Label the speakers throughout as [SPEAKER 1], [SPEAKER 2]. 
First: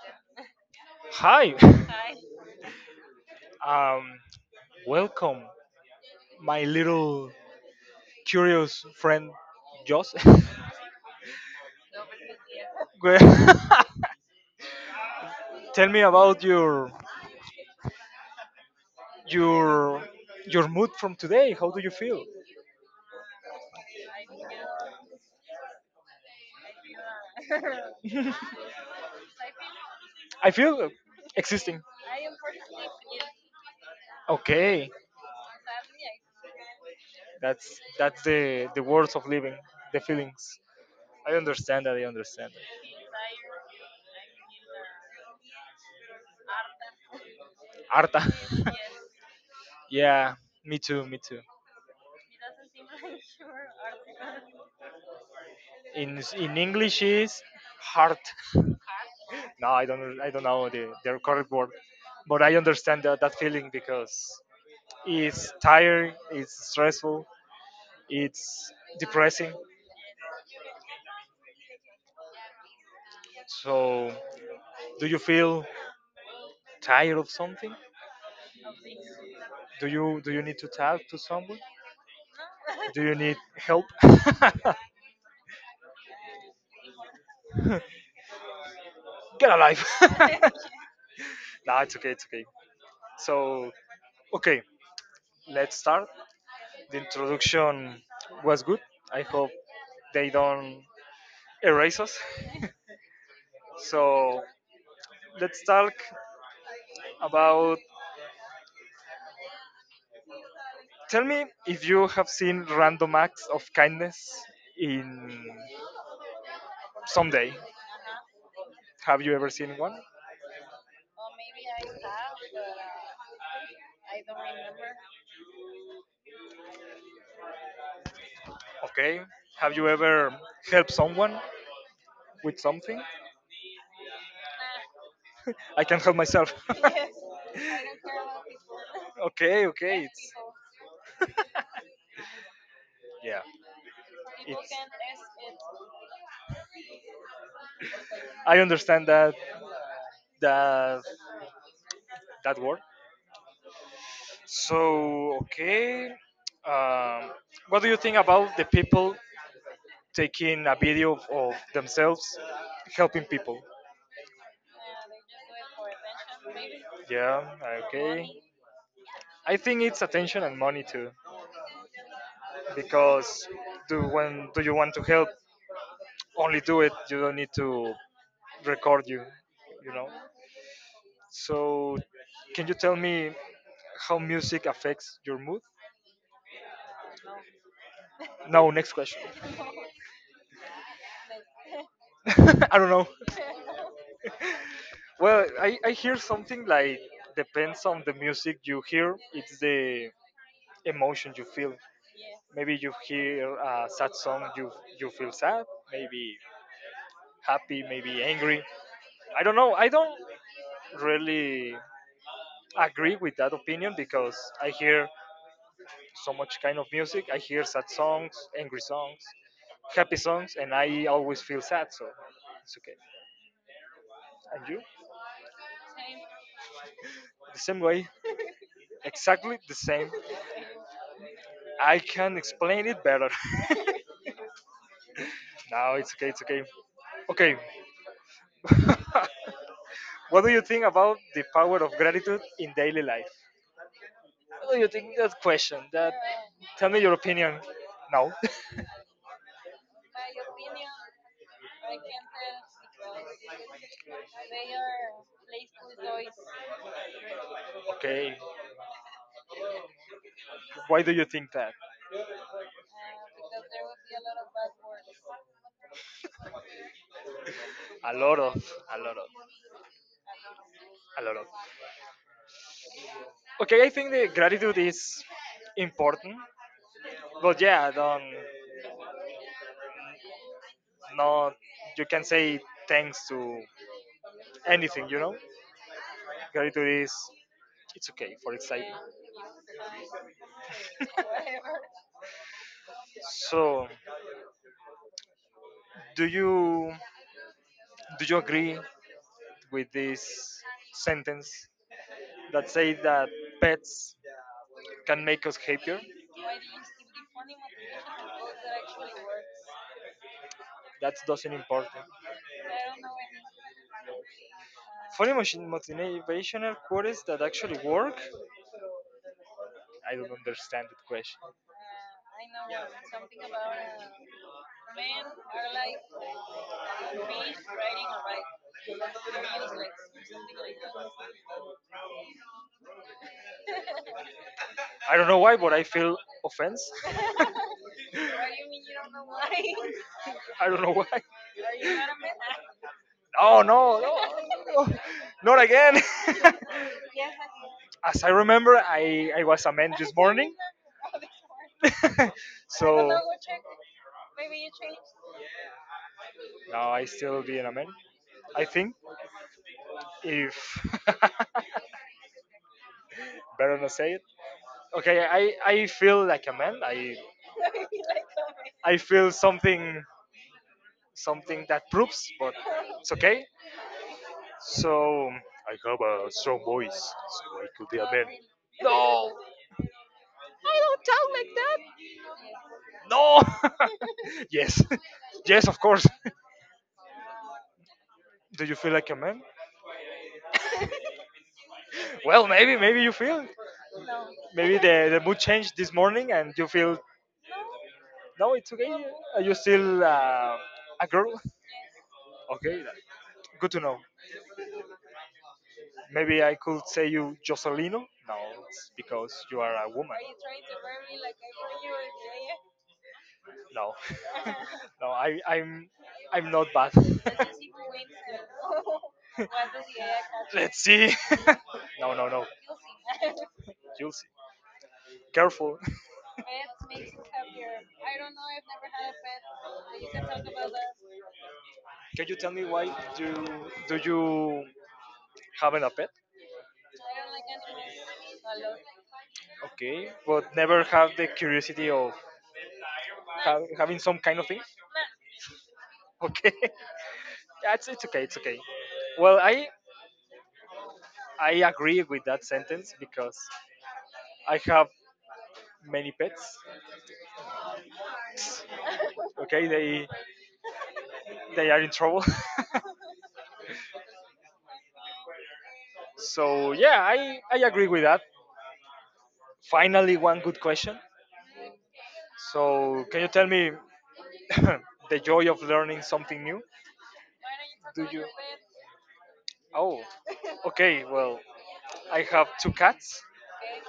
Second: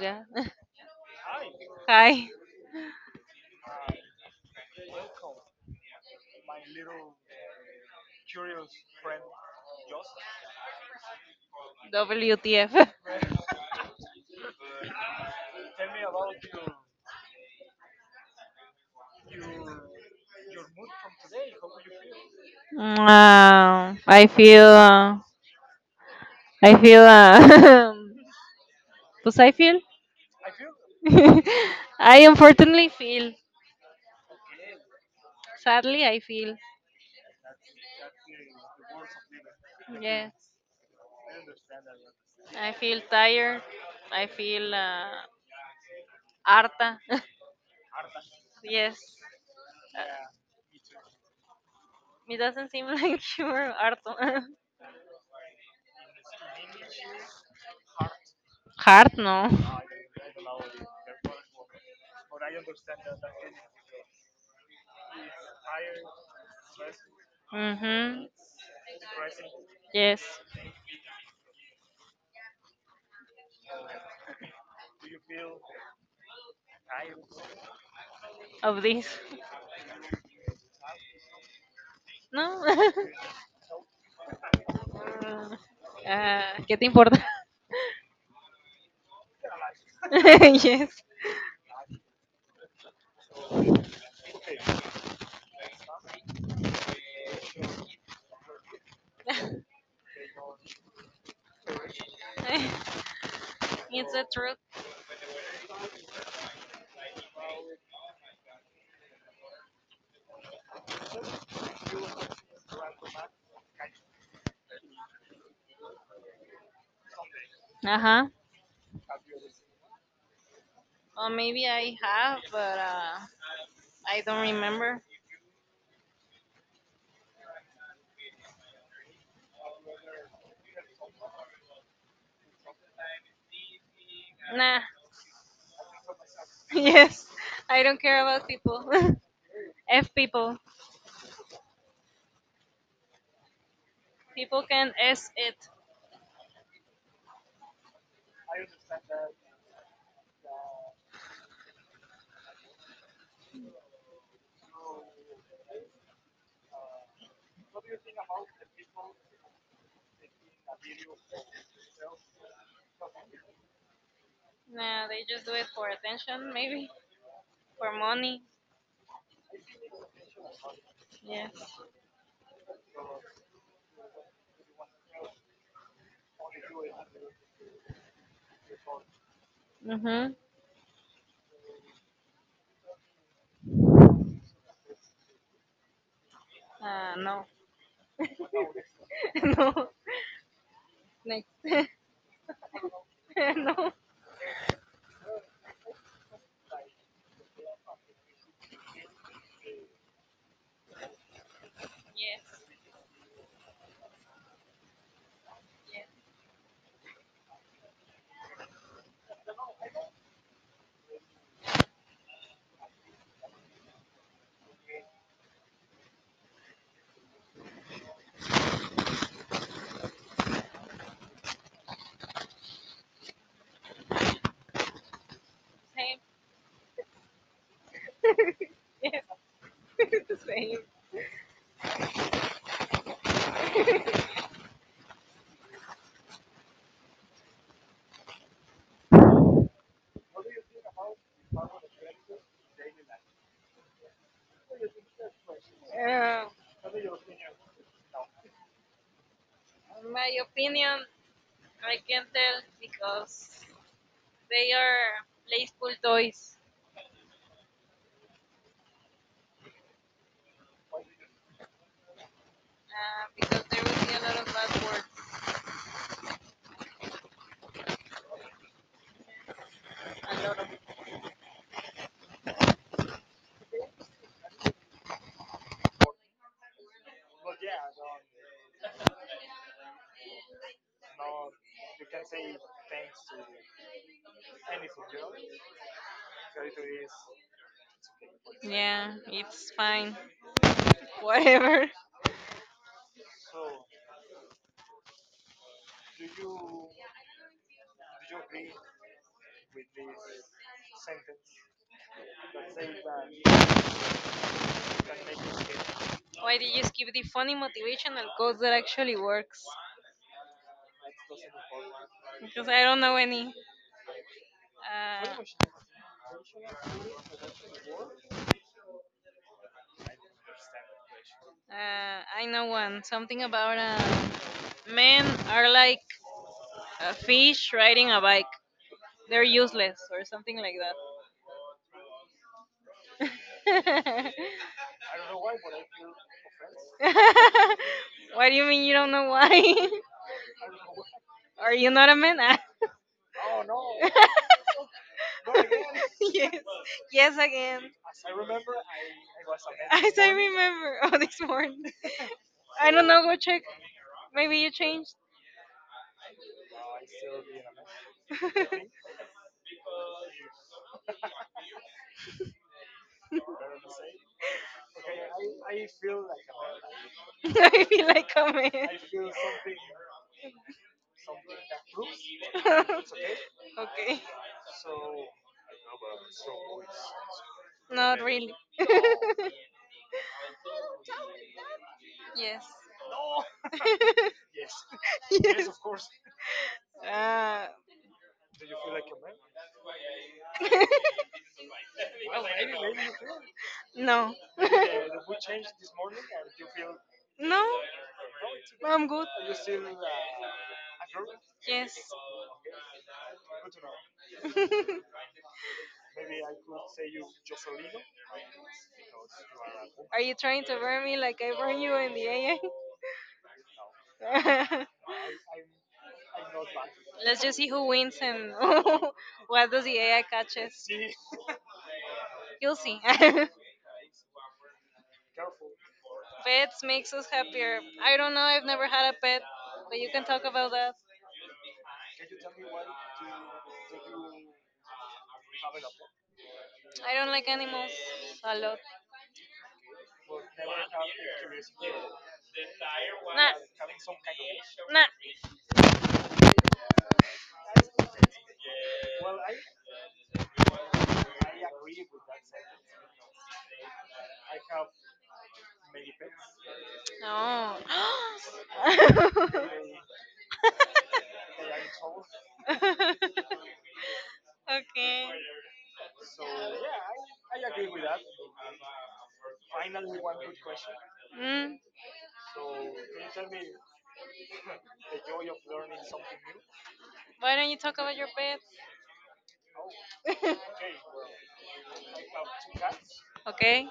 [SPEAKER 1] Yeah. Hi. WTF. I feel. I feel. Pues I feel. I unfortunately feel. Sadly, I feel. Yes. I feel tired. I feel harta. Yes. It doesn't seem like you're harto. Hard, no. Mhm. Yes. Of this. No. Ah, ¿Qué te importa? Yes. It's the truth. Uh huh. Or maybe I have, but I don't remember. Nah. Yes. I don't care about people. F people. People can S it. Nah, they just do it for attention, maybe. For money. Yes. Mm-hmm. No. No. Next. No. Yes. Yes, same. Yes, the same. Um, my opinion, I can tell because they are playful toys. Because there will be a lot of bad words, a lot of. Yeah, it's fine. Whatever. Why did you skip the funny motivational quotes that actually works? Because I don't know any. Uh, I know one. Something about men are like a fish riding a bike. They're useless or something like that. What do you mean you don't know why? Are you not a man? Yes. Yes again. As I remember. Oh, this morning. I don't know. Go check. Maybe you changed. Maybe like a comment. Okay. Not really. Yes. Yes. Ah. No. No, no, I'm good. Yes. Are you trying to burn me like I burn you in the AI? Let's just see who wins and what does the AI catches. You'll see. Pets makes us happier. I don't know. I've never had a pet, but you can talk about that. I don't like animals a lot. Nah, nah. No. Okay. Mm. Why don't you talk about your pets? Okay.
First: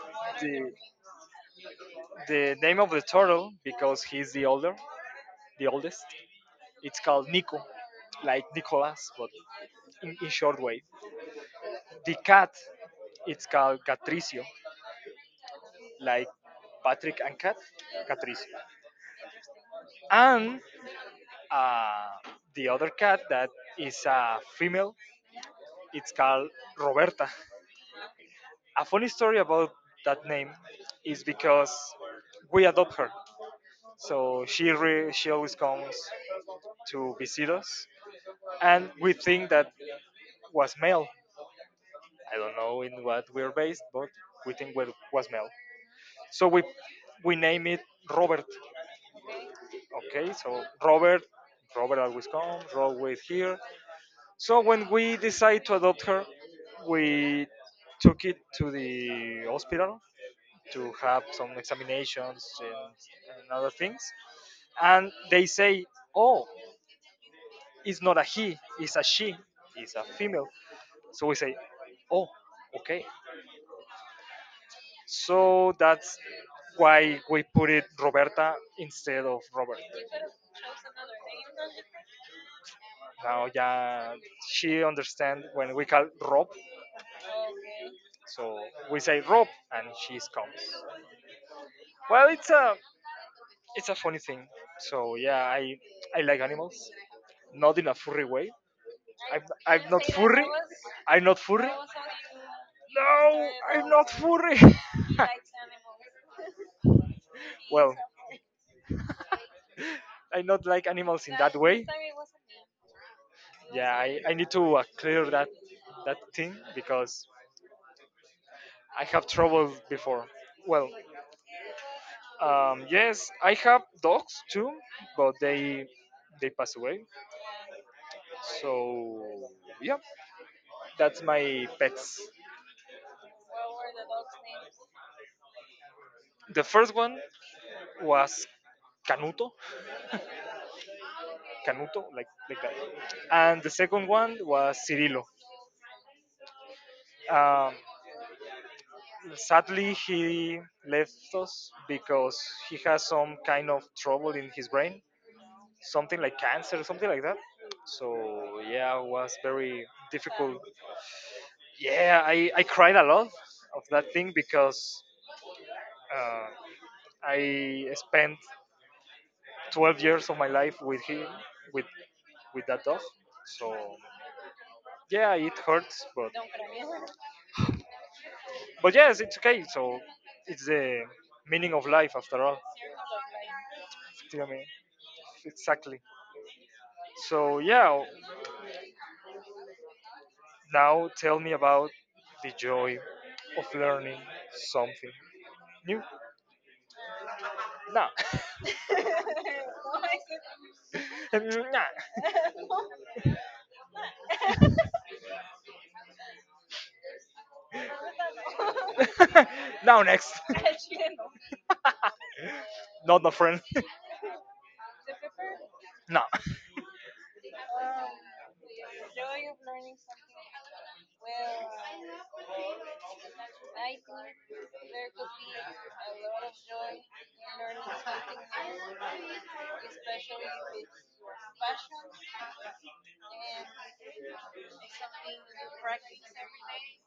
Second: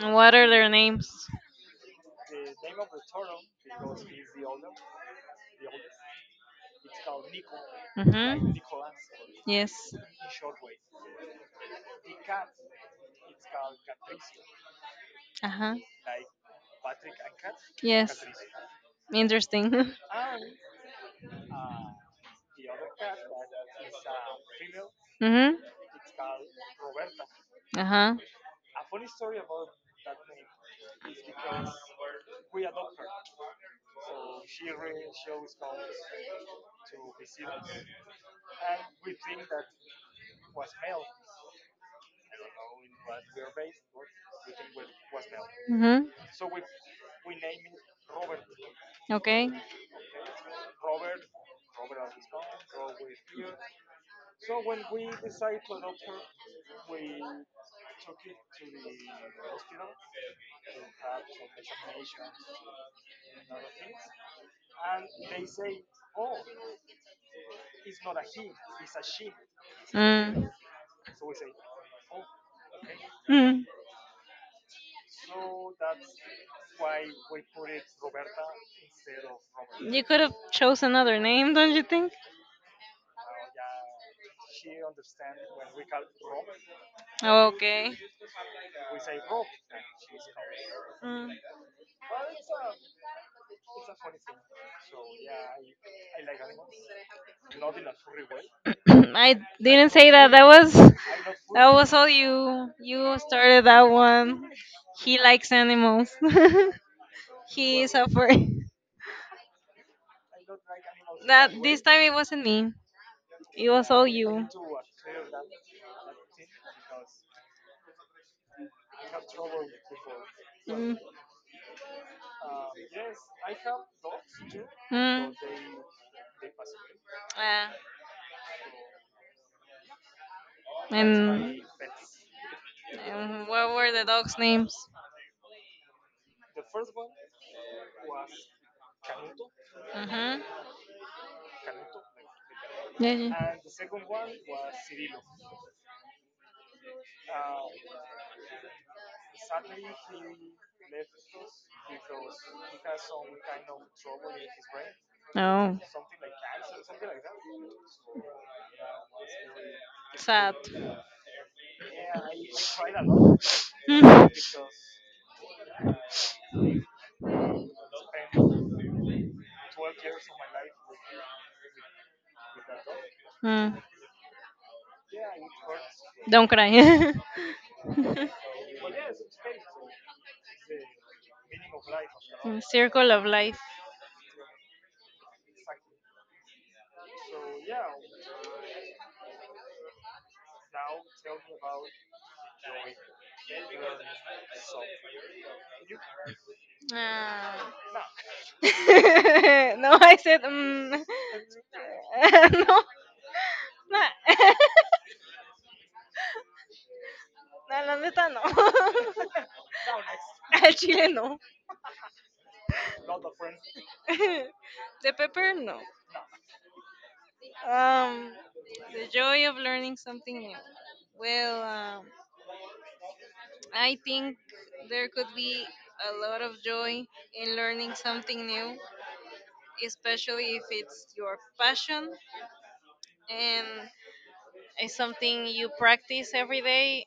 [SPEAKER 1] And what are their names? Mm-hmm. Yes. Uh huh. Yes. Interesting. Mm-hmm. Uh huh. Mm-hmm. Okay. Mm. Mm. You could have chose another name, don't you think? Oh, okay. Mm. I didn't say that. That was all you. You started that one. He likes animals. he is a That this time it wasn't me. It was all you. Mm. Mm. Ah. And, and what were the dogs' names? Mhm. Yeah, yeah. Oh, sad. Mm, don't cry. Circle of life. Ah. No, I said. Mm. No, no. No, la neta no. Al chile no. The pepper no. Um, the joy of learning something new. Well, I think there could be a lot of joy in learning something new, especially if it's your passion and it's something you practice every day.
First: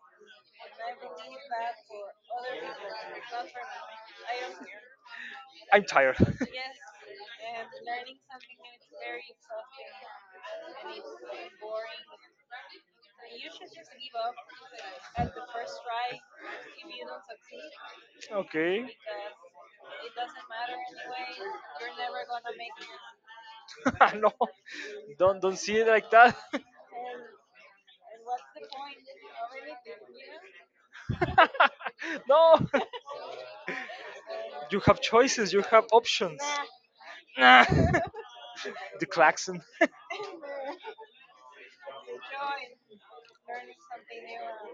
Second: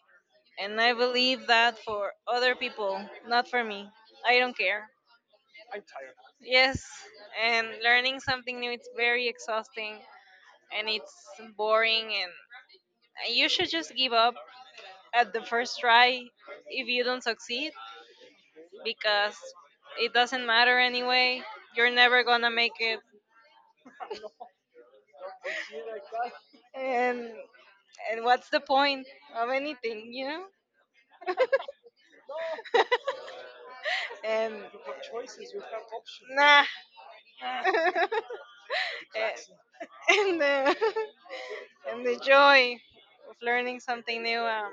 [SPEAKER 1] And I believe that for other people, not for me. I don't care. Yes, and learning something new it's very exhausting and it's boring and you should just give up at the first try if you don't succeed because it doesn't matter anyway. You're never gonna make it, and and what's the point of anything, you know? And nah, and the and the joy of learning something new.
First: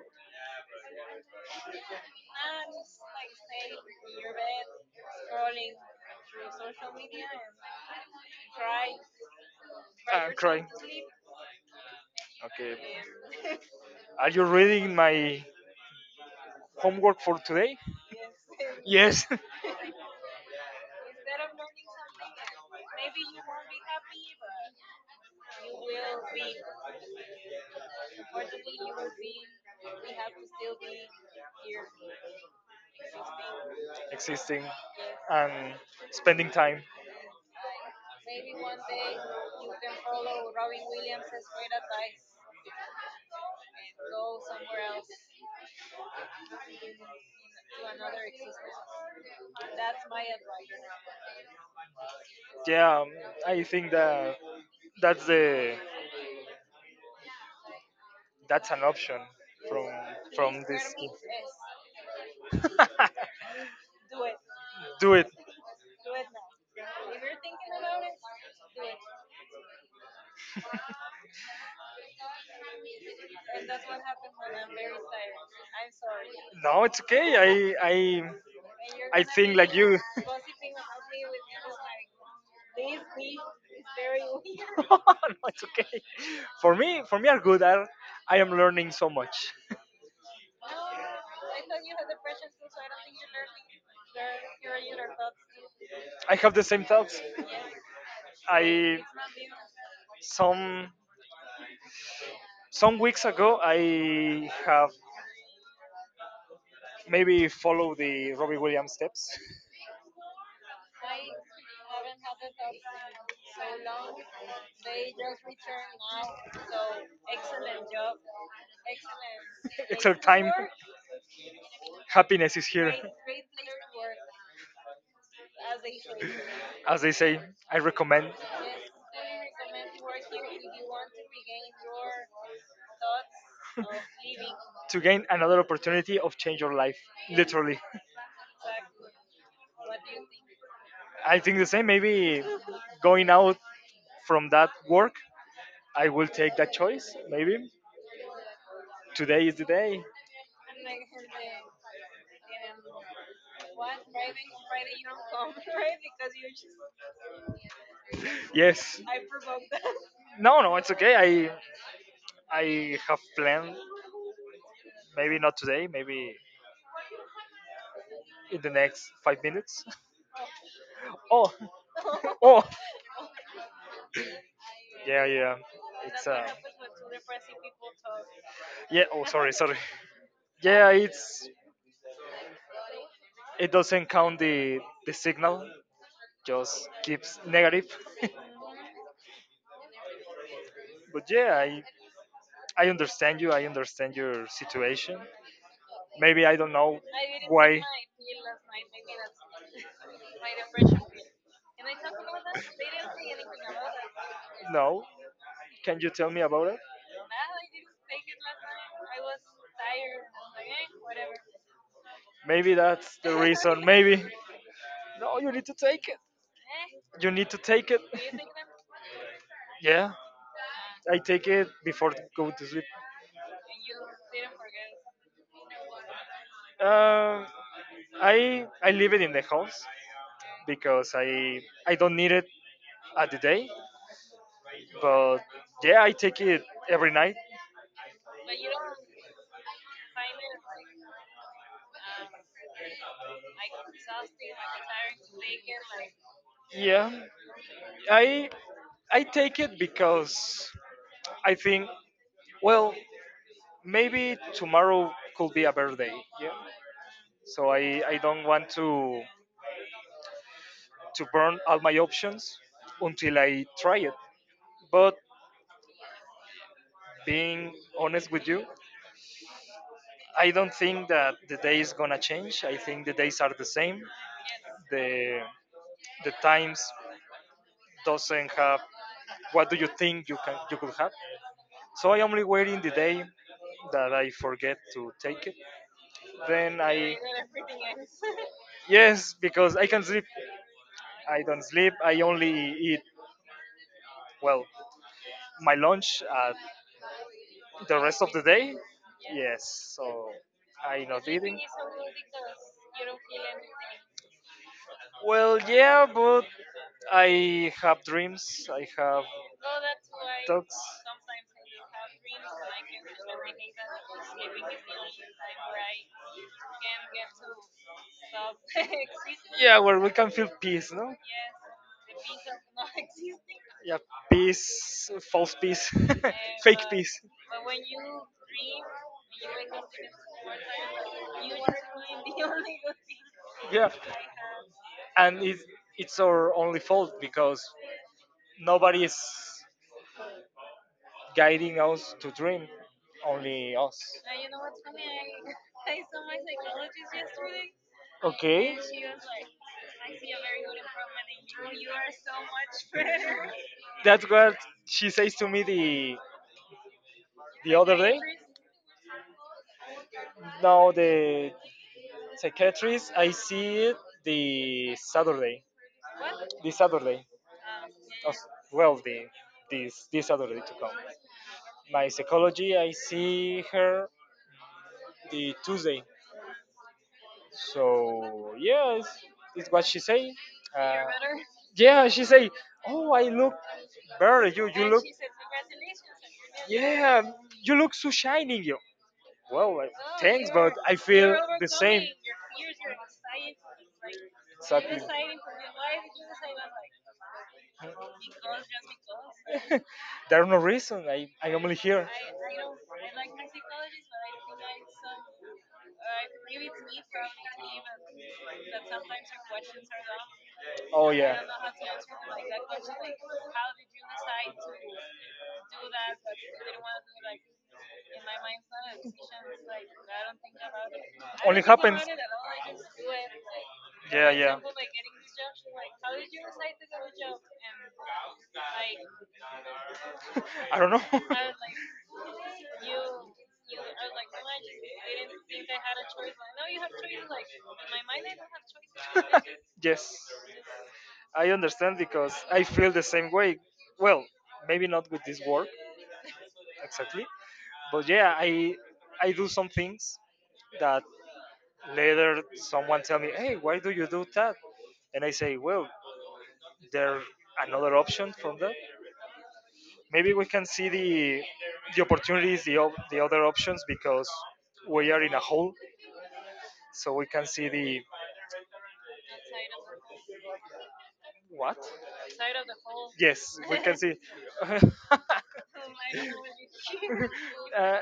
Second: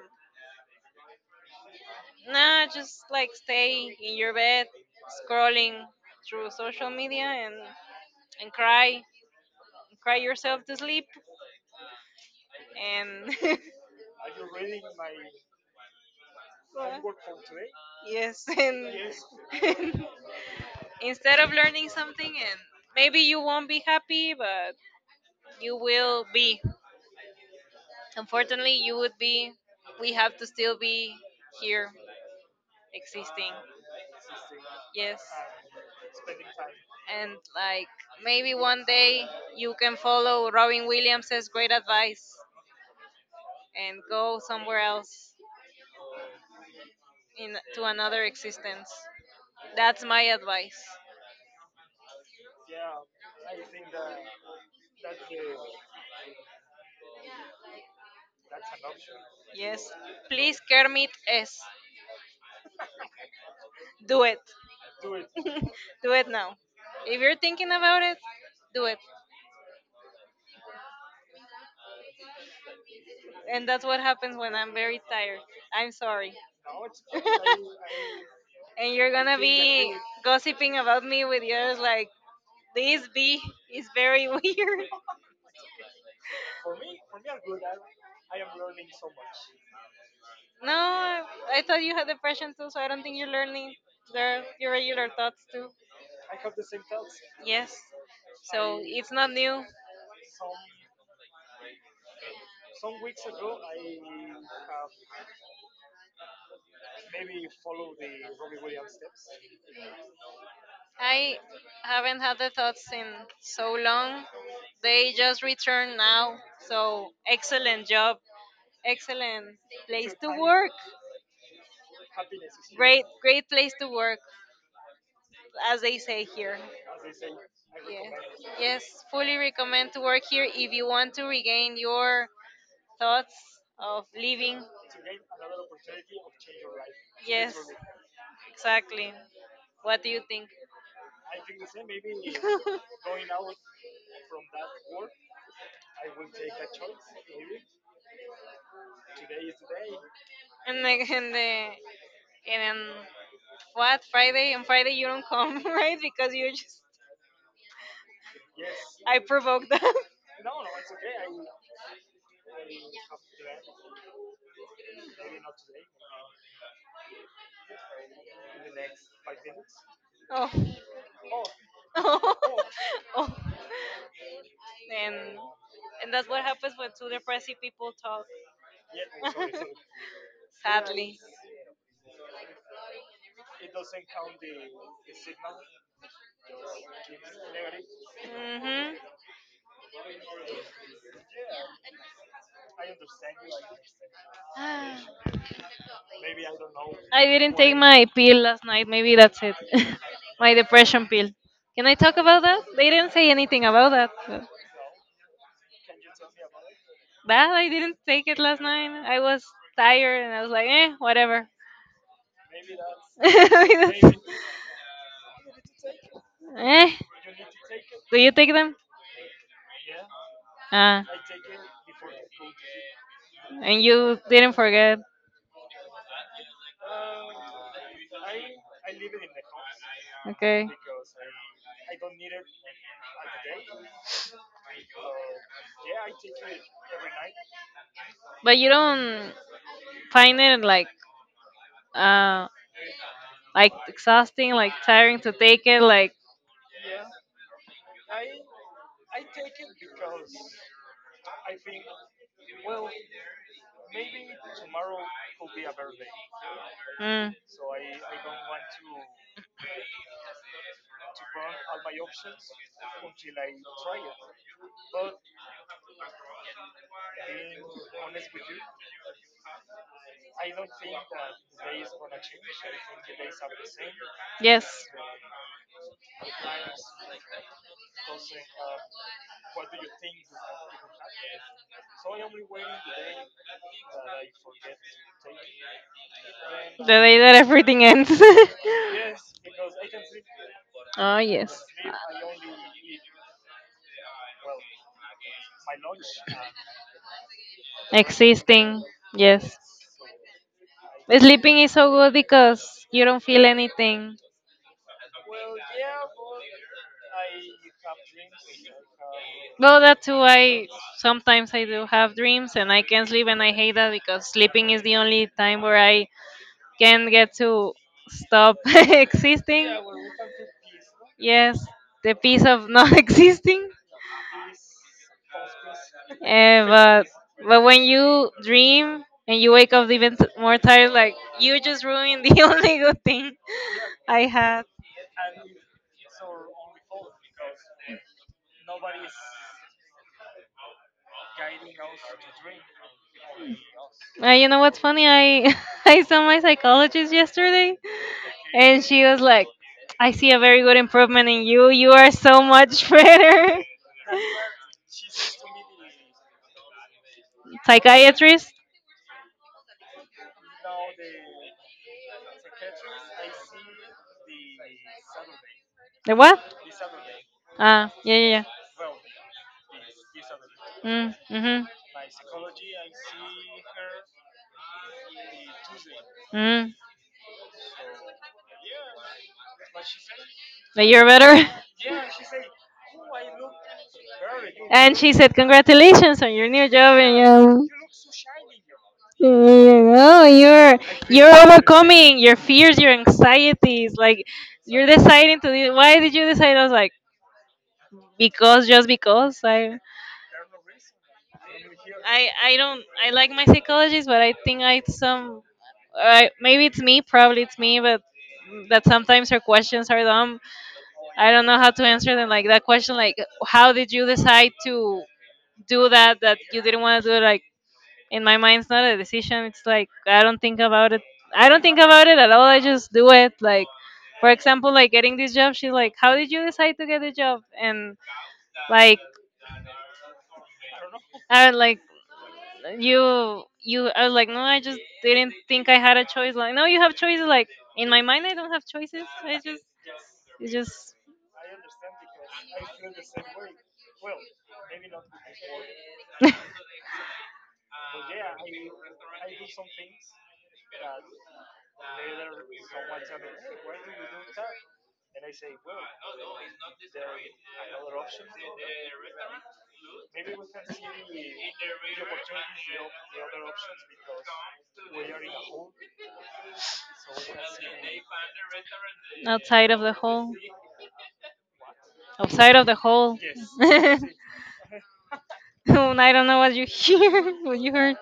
[SPEAKER 1] Nah, just like stay in your bed, scrolling through social media and cry, cry yourself to sleep, and yes, and instead of learning something. And maybe you won't be happy but you will be. Unfortunately you would be. We have to still be here existing. Yes. And like maybe one day you can follow Robin Williams' great advice and go somewhere else in to another existence. That's my advice. Yes, please. Kermit s do it. Do it now. If you're thinking about it, do it. And that's what happens when I'm very tired. I'm sorry. And you're gonna be gossiping about me with yours like this bee is very weird. No, I thought you had depression too, so I don't think you're learning your regular thoughts too. Yes, so it's not new. I haven't had the thoughts in so long. They just returned now, so excellent job, excellent place to work. Great, great place to work, as they say here. Yeah. Yes, fully recommend to work here if you want to regain your thoughts of living. Yes, exactly. What do you think? And like and the and on what Friday? On Friday you don't come, right? Because you just. I provoked them. Oh, oh, oh. And and that's what happens when two depressive people talk. Sadly. Hmm. I didn't take my pill last night. Maybe that's it. My depression pill. Can I talk about that? They didn't say anything about that. But that I didn't take it last night. I was tired and I was like, eh, whatever. Eh, do you take them? Ah, and you didn't forget. Okay. But you don't find it uh like exhausting, like tiring to take it, like. Mm, yes, the day that everything ends. Oh, yes. Existing, yes. Sleeping is so good because you don't feel anything. Well, that's why sometimes I do have dreams and I can not sleep, and I hate that because sleeping is the only time where I can get to stop existing. Yes, the peace of not existing. Eh, but when you dream and you wake up even more tired, like you just ruined the only good thing I had. You know what's funny? I I saw my psychologist yesterday, and she was like, "I see a very good improvement in you. You are so much better." Psychiatrist? The what? Ah, yeah, yeah, yeah. Mm, mhm, mm. But you're better. And she said, "Congratulations on your new job, and you know, you're you're overcoming your fears, your anxieties. Like you're deciding to do. Why did you decide?" I was like, "Because, just because. I don't. I like my psychologist, but I think I some. I, maybe it's me. Probably it's me, but." That sometimes her questions are dumb. I don't know how to answer them, like that question, like how did you decide to do that that you didn't want to do. Like, in my mind it's not a decision. It's like, I don't think about it. I don't think about it at all. I just do it. Like, for example, like getting this job. She's like, how did you decide to get the job? And like, I like you I was like, no, I just didn't think I had a choice. Like, no, you have choices. Like, in my mind I don't have choices. I just. It's just. Outside of the hole. Outside of the hole. I don't know what you hear. What you heard.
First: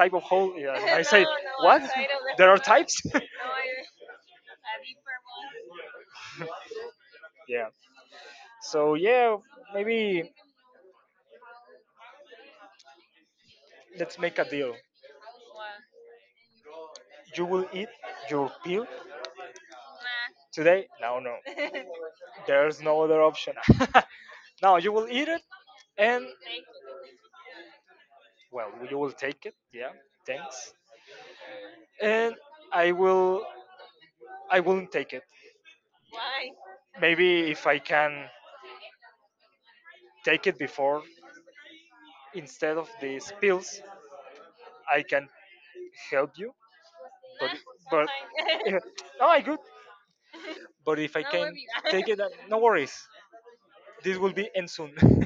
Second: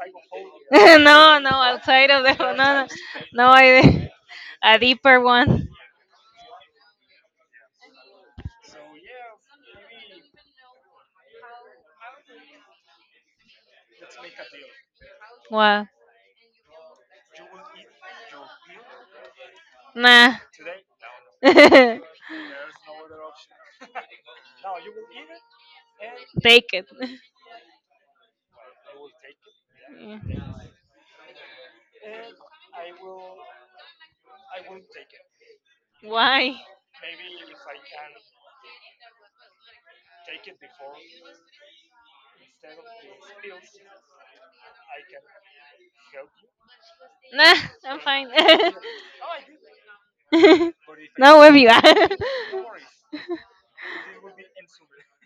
[SPEAKER 1] No, no, outside of the. No, no, no idea. A deeper one. Wow. Nah. Take it. Yeah. Why? Nah, I'm fine. No, with you. Are?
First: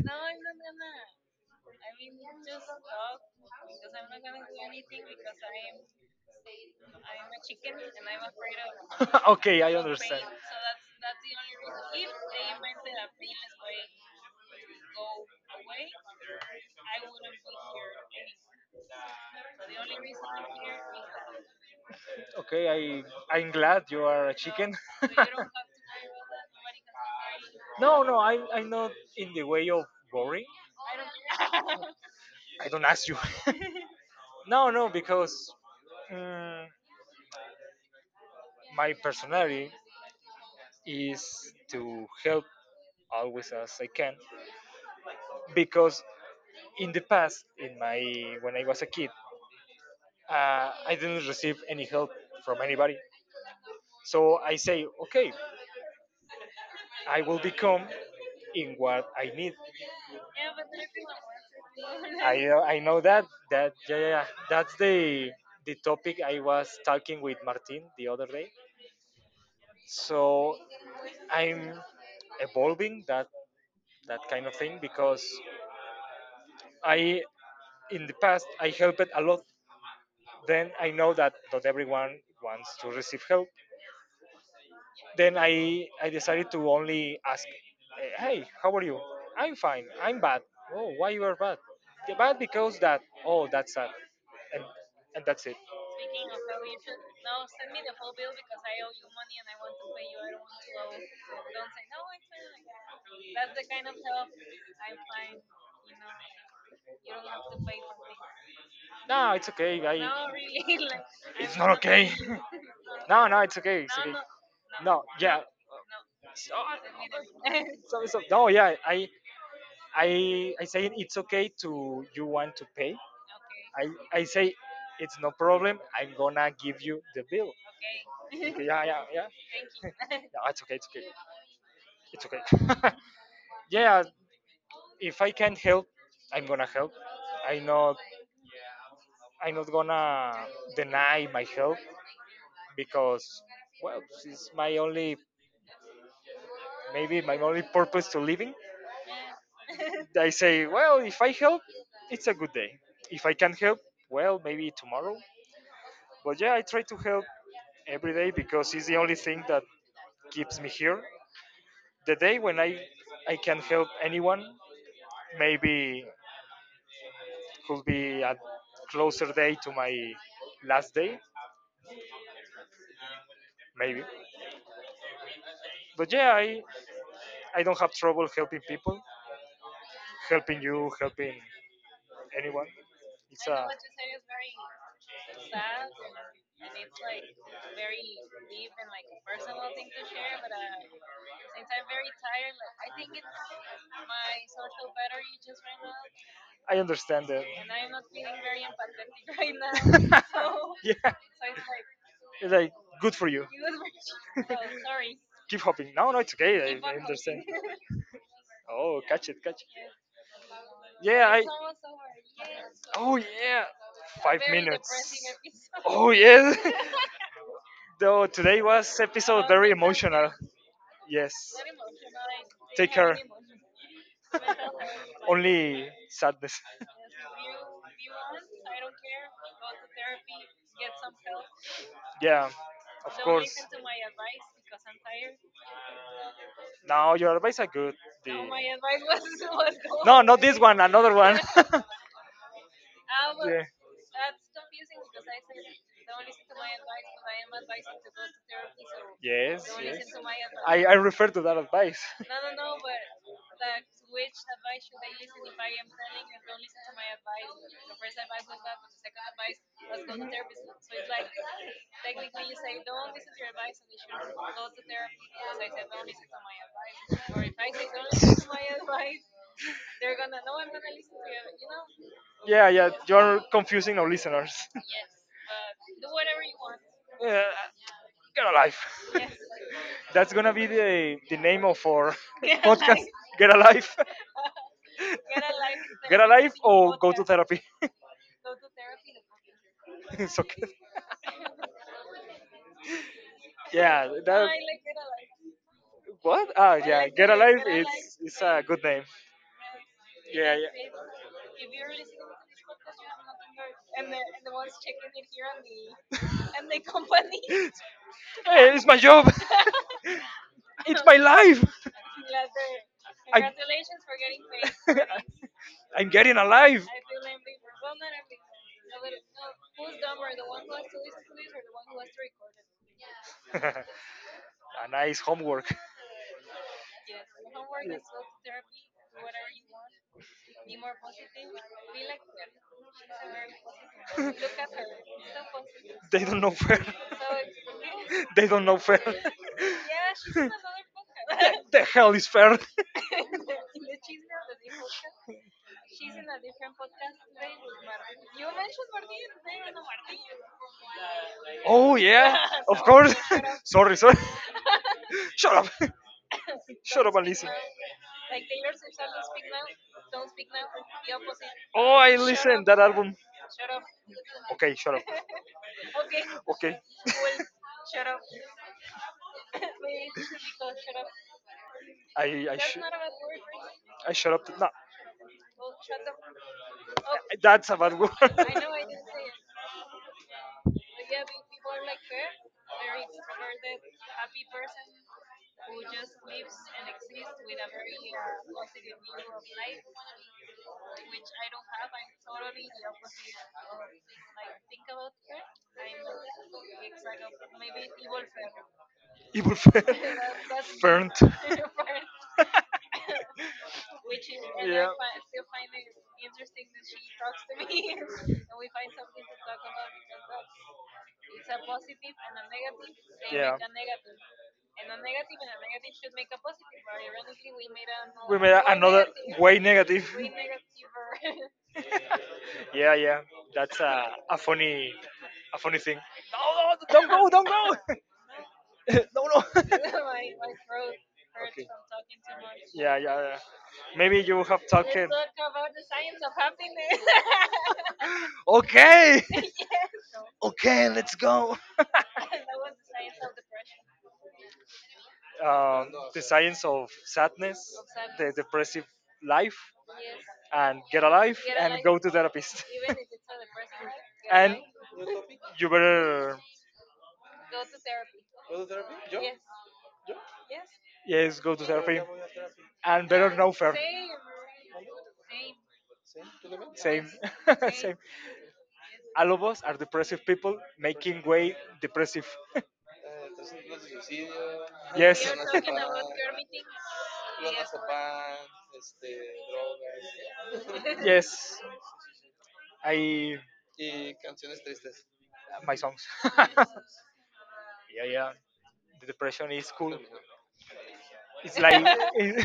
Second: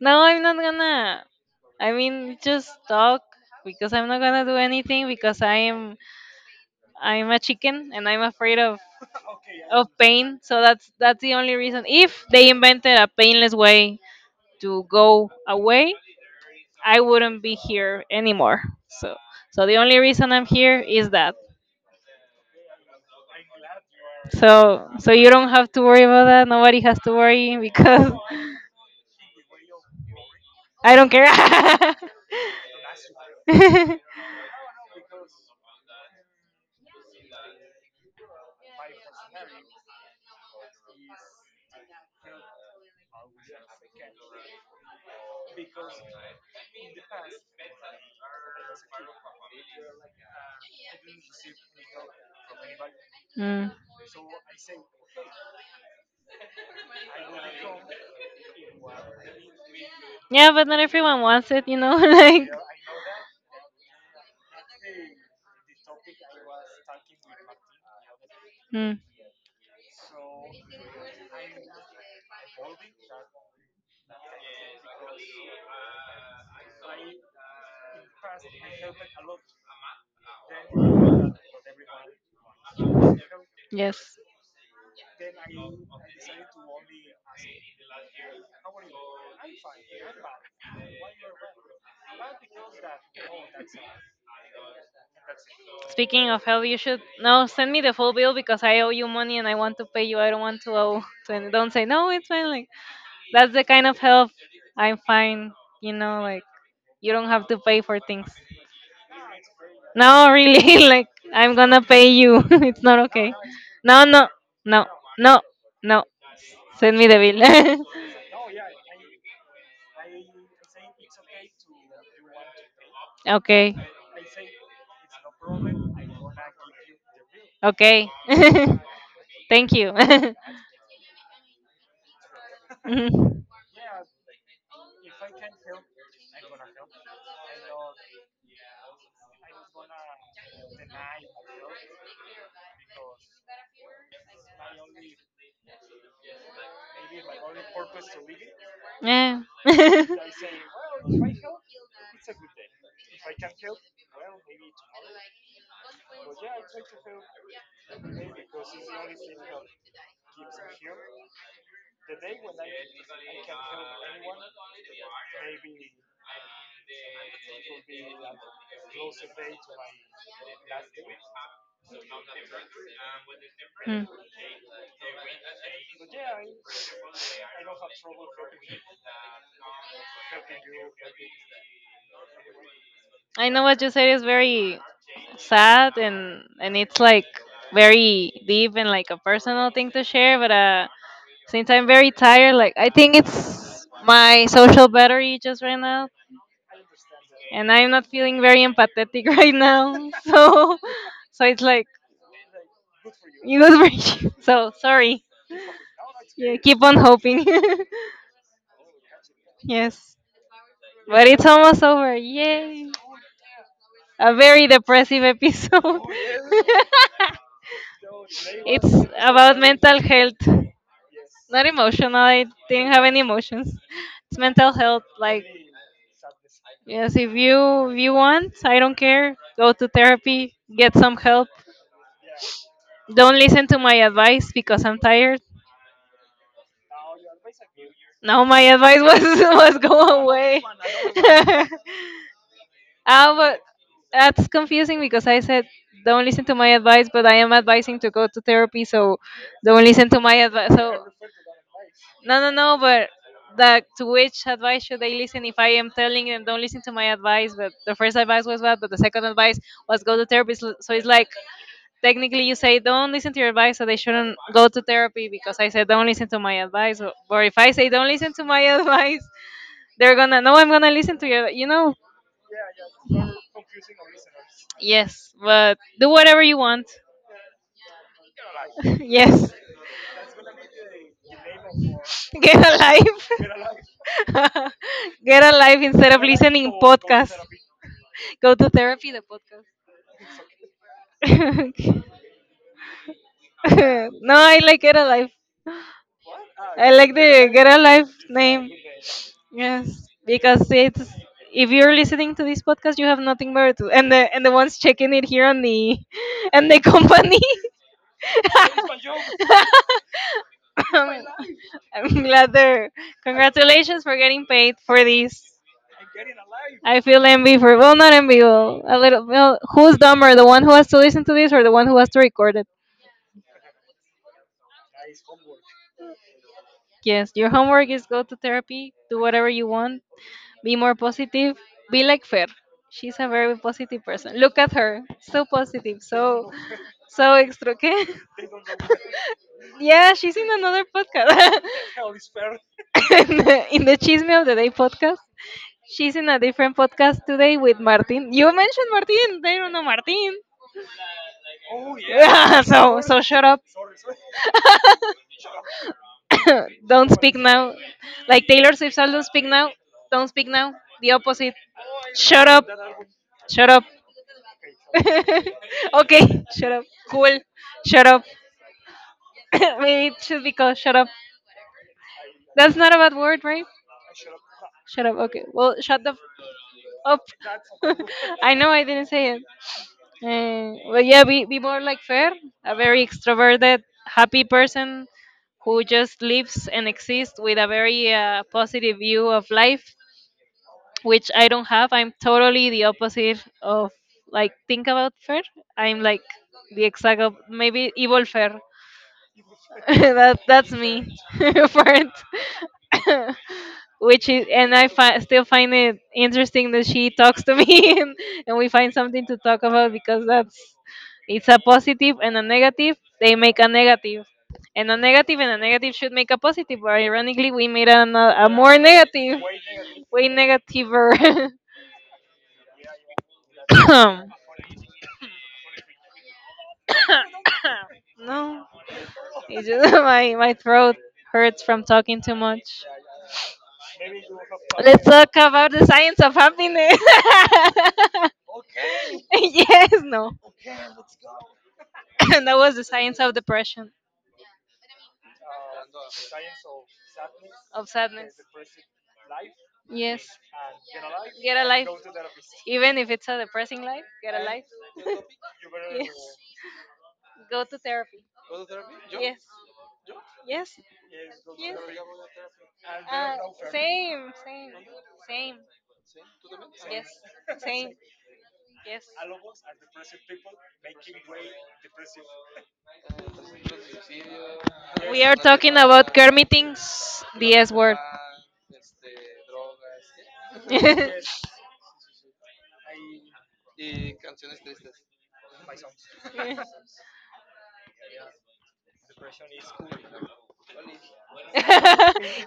[SPEAKER 1] No, I'm not gonna. I mean, just talk because I'm not gonna do anything because I'm a chicken and I'm afraid of pain. So that's the only reason. If they invented a painless way to go away, I wouldn't be here anymore. So so the only reason I'm here is that. So you don't have to worry about that. Nobody has to worry because I don't care. Mm. Yeah, but not everyone wants it. Like, mm, yes. Speaking of hell, you should no send me the full bill because I owe you money and I want to pay you. I don't want to owe. To, don't say no. It's fine. Like, that's the kind of help I find, like you don't have to pay for things. No, really, like I'm gonna pay you. It's not okay. No, no, no, no, no. Send me the bill. Okay, okay. Thank you. Mhm. Yeah. Mm. I know what you said is very sad and it's like very deep and like a personal thing to share, but since I'm very tired, like I think it's my social battery just ran out, and I'm not feeling very empathetic right now. So, it's like it was very. So sorry. Yeah, keep on hoping. Yes, but it's almost over. Yay! A very depressive episode. It's about mental health not emotional. I didn't have any emotions. It's mental health, like. Yes, if you want, I don't care. Go to therapy, get some help. Don't listen to my advice because I'm tired. No, my advice was was go away. Ah, but that's confusing because I said don't listen to my advice, but I am advising to go to therapy, so don't listen to my advice. So no, no, no, but that. To which advice should they listen if I am telling them don't listen to my advice? But the first advice was bad, but the second advice was go to therapy. So it's like technically you say don't listen to your advice so they shouldn't go to therapy because I said don't listen to my advice or if I say don't listen to my advice they're gonna. No, I'm gonna listen to you you know Yes, but do whatever you want. Yes, get a life. Get a life instead of listening podcasts. Go to therapy, the podcast. No, I like get a life. I like the girl life name. Yes, because it's if you're listening to this podcast, you have nothing better to and the ones checking it here on the and the company. Um, I'm glad they're congratulations for getting paid for this. I feel envy for, well, not envy, well, a little. Well, who's dumber, the one who has to listen to this or the one who has to record it? Yes, your homework is go to therapy, do whatever you want, be more positive, be like Fer. She's a very positive person. Look at her, so positive, so extra. ¿Qué? Yeah, she's in another podcast. In the Chisme of the Day podcast. She's in a different podcast today with Martin. You mentioned Martin. They don't know Martin. So shut up. Don't speak now. Like Taylor Swift said, don't speak now. Don't speak now. The opposite. Shut up. Shut up. Okay, shut up. Cool. Shut up. Maybe it should be called shut up. That's not a bad word, right? Shut up. Okay. Well, shut the up. I know I didn't say it. But yeah, be more like Fer, a very extroverted, happy person who just lives and exists with a very positive view of life, which I don't have. I'm totally the opposite of, like, think about fair. I'm like the maybe evil fair. That's me for it. Which is. And I still find it interesting that she talks to me and we find something to talk about because that's it's a positive and a negative. They make a negative. And a negative and a negative should make a positive, but ironically, we made a more negative, way negativer.
[SPEAKER 2] Don't go.
[SPEAKER 1] No, it's just my throat hurts from talking too much. Let's talk about the science of happiness.
[SPEAKER 2] There. Okay.
[SPEAKER 1] Yes, no,
[SPEAKER 2] Okay, let's go.
[SPEAKER 1] that was the science of depression, of sadness. Yes, get a life, even if it's a depressing life. Get a life. Yes, go to therapy. Yes, yes. Yes. Uh, Same, same, same. Yes, same. Yes. We are talking about Kermitings, the S word.
[SPEAKER 2] My songs.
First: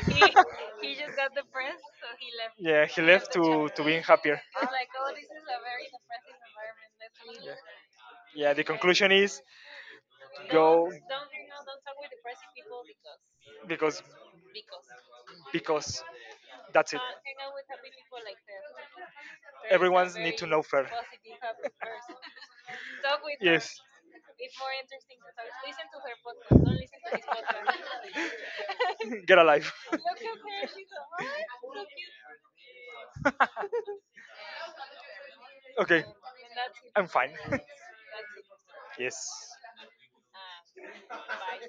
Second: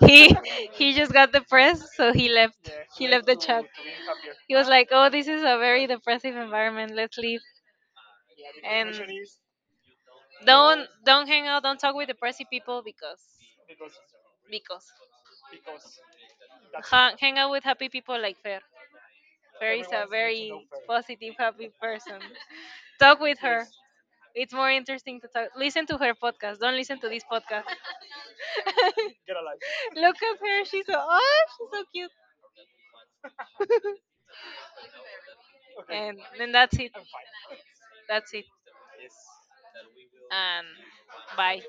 [SPEAKER 1] he he just got depressed, so he left. Left the chat. He was like, "Oh, this is a very depressive environment. Let's leave." And don't hang out, don't talk with depressive people because because hang out with happy people like Fer. Fer is a very know positive, happy person. Talk with her. It's more interesting to talk. Listen to her podcast. Don't listen to this podcast. Look at her. She's so, oh, she's so cute. And then that's it. That's it. And bye.